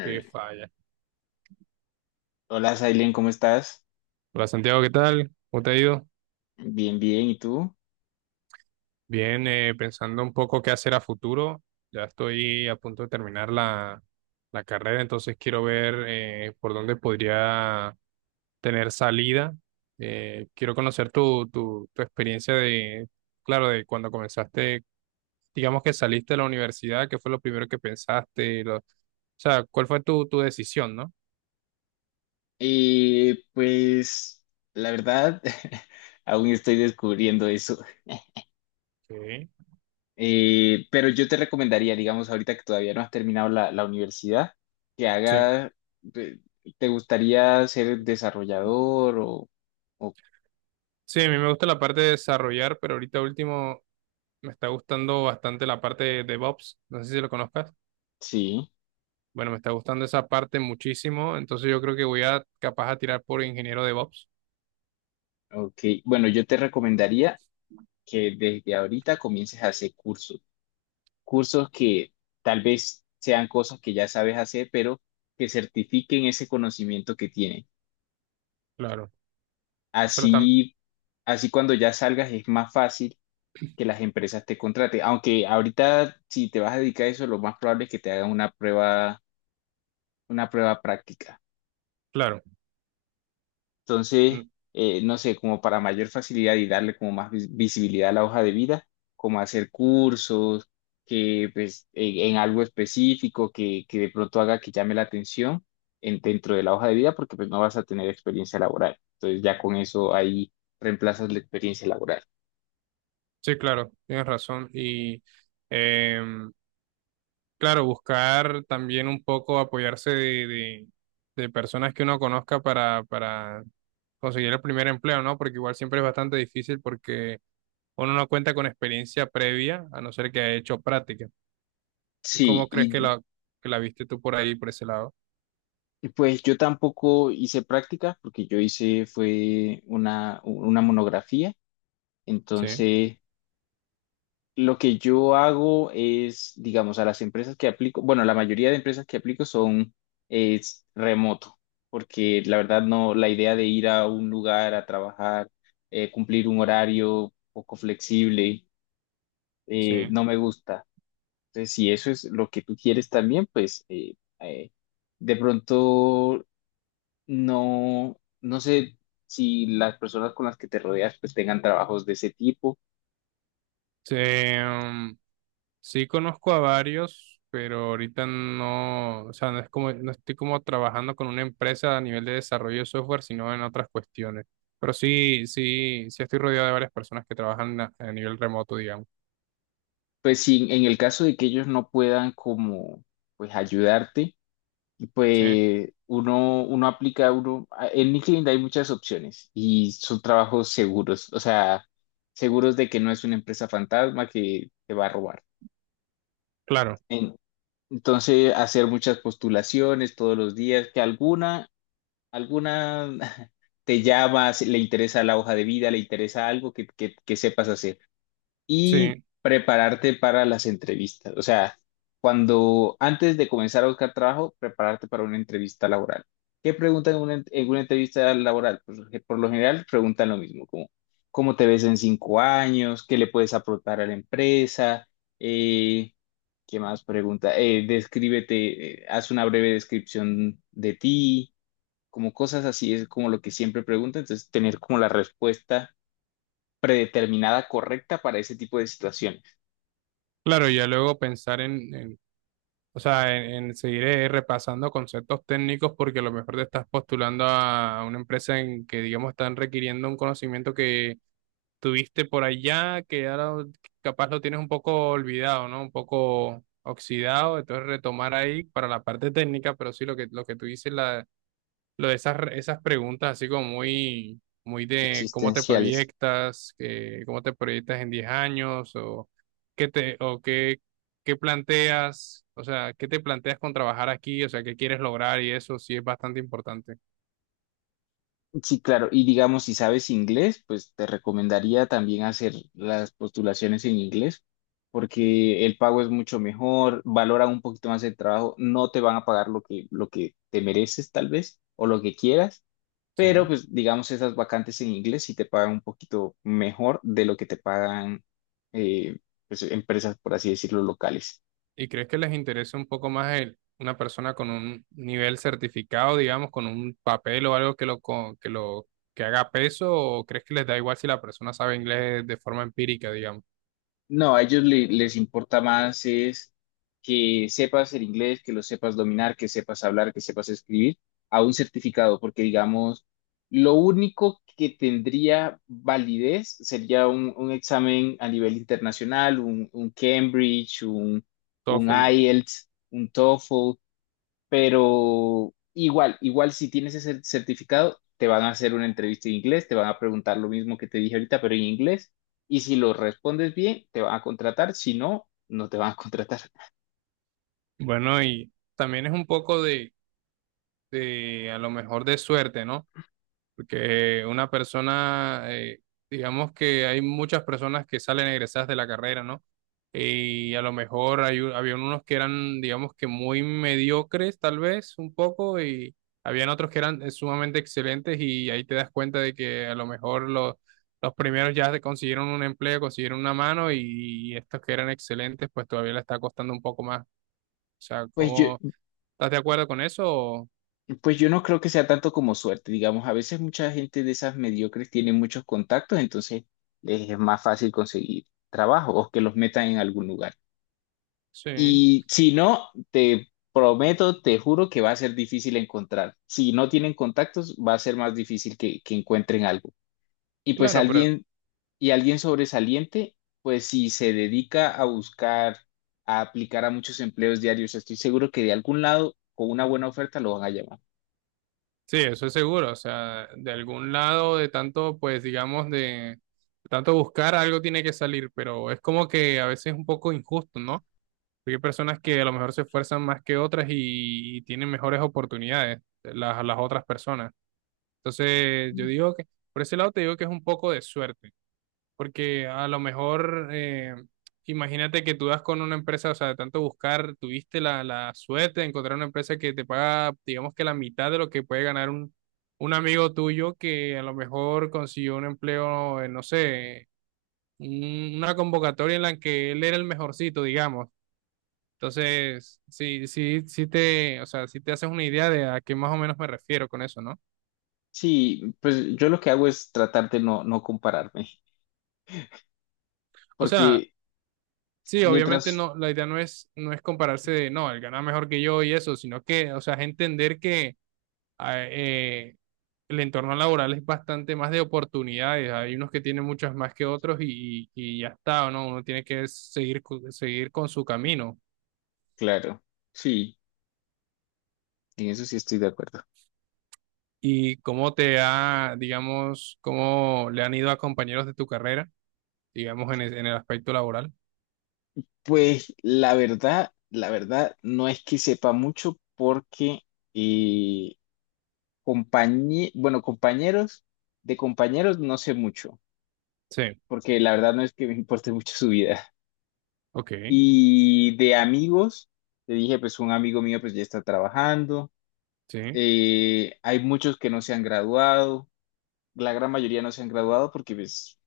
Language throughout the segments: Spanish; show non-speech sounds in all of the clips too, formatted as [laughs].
Qué falla. Hola, Sailen, ¿cómo estás? Hola Santiago, ¿qué tal? ¿Cómo te ha ido? Bien, bien, ¿y tú? Bien, pensando un poco qué hacer a futuro. Ya estoy a punto de terminar la carrera, entonces quiero ver por dónde podría tener salida. Quiero conocer tu experiencia de, claro, de cuando comenzaste, digamos que saliste de la universidad, ¿qué fue lo primero que pensaste? O sea, ¿cuál fue tu decisión, no? Pues la verdad, [laughs] aún estoy descubriendo eso. Sí. Pero yo te recomendaría, digamos, ahorita que todavía no has terminado la universidad, que Sí. haga, de- ¿te gustaría ser desarrollador o Sí, a mí me gusta la parte de desarrollar, pero ahorita último me está gustando bastante la parte de DevOps. No sé si lo conozcas. sí? Bueno, me está gustando esa parte muchísimo, entonces yo creo que voy a capaz a tirar por ingeniero DevOps. Ok, bueno, yo te recomendaría que desde ahorita comiences a hacer cursos. Cursos que tal vez sean cosas que ya sabes hacer, pero que certifiquen ese conocimiento que tienes. Claro, eso lo están, Así, así cuando ya salgas es más fácil que las empresas te contraten. Aunque ahorita si te vas a dedicar a eso, lo más probable es que te hagan una prueba práctica. claro. Entonces, Mm. No sé, como para mayor facilidad y darle como más visibilidad a la hoja de vida, como hacer cursos, que pues en algo específico que de pronto haga que llame la atención en, dentro de la hoja de vida, porque pues no vas a tener experiencia laboral. Entonces ya con eso ahí reemplazas la experiencia laboral. Sí, claro, tienes razón. Y em, claro, buscar también un poco apoyarse de, de personas que uno conozca para conseguir el primer empleo, ¿no? Porque igual siempre es bastante difícil porque uno no cuenta con experiencia previa, a no ser que haya hecho práctica. Sí, ¿Cómo crees que la, que la viste tú por ahí, por ese lado? y, pues yo tampoco hice práctica, porque yo hice fue una monografía, Sí, entonces lo que yo hago es, digamos, a las empresas que aplico, bueno, la mayoría de empresas que aplico son es remoto, porque la verdad no, la idea de ir a un lugar a trabajar, cumplir un horario poco flexible, sí. no me gusta. Entonces, si eso es lo que tú quieres también, pues de pronto no, no sé si las personas con las que te rodeas pues tengan trabajos de ese tipo. Sí, sí conozco a varios, pero ahorita no, o sea, no es como, no estoy como trabajando con una empresa a nivel de desarrollo de software, sino en otras cuestiones. Pero sí, sí, sí estoy rodeado de varias personas que trabajan a nivel remoto, digamos. Pues sí, en el caso de que ellos no puedan como pues ayudarte, Sí, pues uno, uno aplica, uno, en LinkedIn hay muchas opciones y son trabajos seguros, o sea, seguros de que no es una empresa fantasma que te va a robar. claro, En- Entonces, hacer muchas postulaciones todos los días, que alguna, alguna [laughs] te llamas, le interesa la hoja de vida, le interesa algo que sepas hacer. Y sí. prepararte para las entrevistas. O sea, cuando antes de comenzar a buscar trabajo, prepararte para una entrevista laboral. ¿Qué preguntan en una, en una entrevista laboral? Pues, que por lo general preguntan lo mismo, como cómo te ves en cinco años, qué le puedes aportar a la empresa, Eh, ¿qué más pregunta? Descríbete, haz una breve descripción de ti, como cosas así, es como lo que siempre preguntan, entonces tener como la respuesta predeterminada correcta para ese tipo de situaciones Claro, ya luego pensar o sea, en seguir repasando conceptos técnicos porque a lo mejor te estás postulando a una empresa en que, digamos, están requiriendo un conocimiento que tuviste por allá, que ahora capaz lo tienes un poco olvidado, ¿no? Un poco oxidado, entonces retomar ahí para la parte técnica, pero sí lo que, tú dices, lo de esas, esas preguntas así como muy, muy de cómo te existenciales. proyectas, que, cómo te proyectas en 10 años o qué te, o qué, qué planteas, o sea, qué te planteas con trabajar aquí, o sea, qué quieres lograr y eso sí es bastante importante. Sí, claro. Y digamos, si sabes inglés, pues te recomendaría también hacer las postulaciones en inglés, porque el pago es mucho mejor, valora un poquito más el trabajo, no te van a pagar lo que te mereces tal vez o lo que quieras, Sí. pero pues digamos, esas vacantes en inglés sí te pagan un poquito mejor de lo que te pagan eh, pues, empresas, por así decirlo, locales. ¿Y crees que les interesa un poco más una persona con un nivel certificado, digamos, con un papel o algo que lo, co- que lo, que haga peso o crees que les da igual si la persona sabe inglés de forma empírica, digamos? No, a ellos les importa más es que sepas el inglés, que lo sepas dominar, que sepas hablar, que sepas escribir, a un certificado, porque digamos, lo único que tendría validez sería un examen a nivel internacional, un Cambridge, un IELTS, un TOEFL, pero igual, igual si tienes ese certificado, te van a hacer una entrevista en inglés, te van a preguntar lo mismo que te dije ahorita, pero en inglés. Y si lo respondes bien, te van a contratar. Si no, no te van a [laughs] contratar. Bueno, y también es un poco a lo mejor de suerte, ¿no? Porque una persona, digamos que hay muchas personas que salen egresadas de la carrera, ¿no? Y a lo mejor había unos que eran, digamos que muy mediocres, tal vez, un poco, y habían otros que eran sumamente excelentes, y ahí te das cuenta de que a lo mejor los primeros ya consiguieron un empleo, consiguieron una mano, y estos que eran excelentes, pues todavía le está costando un poco más. O sea, Pues yo, ¿cómo estás de acuerdo con eso? Pues yo no creo que sea tanto como suerte. Digamos, a veces mucha gente de esas mediocres tiene muchos contactos, entonces les es más fácil conseguir trabajo o que los metan en algún lugar. Sí, Y si no, te prometo, te juro que va a ser difícil encontrar. Si no tienen contactos, va a ser más difícil que encuentren algo. Y pues claro, pero alguien, y alguien sobresaliente, pues si se dedica a buscar, a aplicar a muchos empleos diarios, estoy seguro que de algún lado, con una buena oferta, lo van a llamar. sí, eso es seguro. O sea, de algún lado, de tanto, pues digamos, de, tanto buscar, algo tiene que salir, pero es como que a veces es un poco injusto, ¿no? Porque hay personas que a lo mejor se esfuerzan más que otras y tienen mejores oportunidades las otras personas. Entonces, yo digo por ese lado te digo que es un poco de suerte. Porque a lo mejor, imagínate que tú das con una empresa, o sea, de tanto buscar, tuviste la, suerte de encontrar una empresa que te paga, digamos que la mitad de lo que puede ganar un amigo tuyo que a lo mejor consiguió un empleo, en, no sé, una convocatoria en la que él era el mejorcito, digamos. Entonces, sí, sí, o sea, sí te haces una idea de a qué más o menos me refiero con eso, ¿no? Sí, pues yo lo que hago es tratar de no, no compararme, O sea, porque sí, obviamente mientras, no, la idea no es compararse de, no, él gana mejor que yo y eso, sino que, o sea, es entender que ah, eh, el entorno laboral es bastante más de oportunidades, hay unos que tienen muchas más que otros y ya está, ¿no? Uno tiene que seguir, seguir con su camino. claro, sí, en eso sí estoy de acuerdo. ¿Y cómo digamos, cómo le han ido a compañeros de tu carrera, digamos, en el aspecto laboral? Pues la verdad no es que sepa mucho porque eh, bueno, compañeros, de compañeros no sé mucho, Sí, porque la verdad no es que me importe [laughs] mucho su vida. ok, Y de amigos, te dije, pues un amigo mío pues ya está trabajando, sí, hay muchos que no se han graduado, la gran mayoría no se han graduado porque pues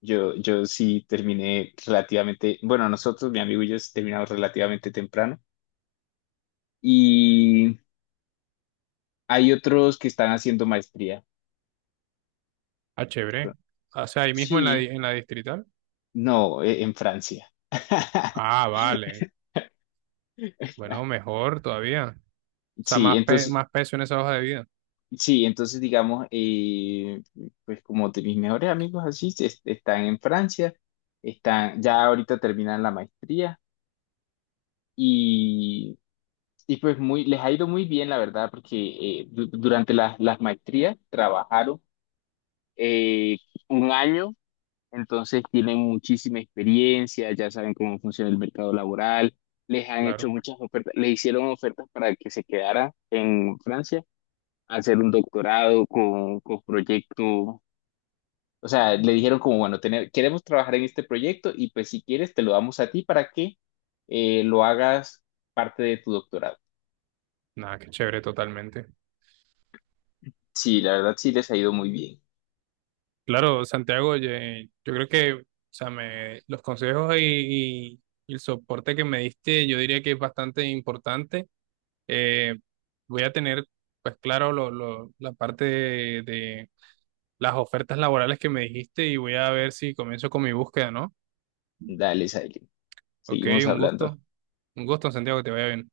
yo sí terminé relativamente, bueno, nosotros, mi amigo y yo sí terminamos relativamente temprano. Hay otros que están haciendo maestría. ah, chévere. O sea, ahí mismo Sí, en la distrital. no, en Francia. [laughs] Ah, vale. Bueno, mejor todavía. O sea, Sí, más, entonces, más peso en esa hoja de vida. sí, entonces digamos, pues como de mis mejores amigos así, están en Francia, están, ya ahorita terminan la maestría y, y pues muy, les ha ido muy bien, la verdad, porque durante las maestrías trabajaron eh, un año. Entonces tienen muchísima experiencia, ya saben cómo funciona el mercado laboral, les han hecho Claro. muchas ofertas, les hicieron ofertas para que se quedara en Francia, hacer un doctorado con proyecto, o sea, le dijeron como, bueno, tener, queremos trabajar en este proyecto y pues si quieres te lo damos a ti para que lo hagas parte de tu doctorado. Nada, qué chévere totalmente. Sí, la verdad sí les ha ido muy bien. Claro, Santiago, oye, yo creo que, o sea, los consejos y el soporte que me diste, yo diría que es bastante importante. Eh, Voy a tener, pues claro, la parte de, las ofertas laborales que me dijiste y voy a ver si comienzo con mi búsqueda, ¿no? Dale, Silent, Ok, seguimos un hablando. gusto. Un gusto, Santiago, que te vaya bien.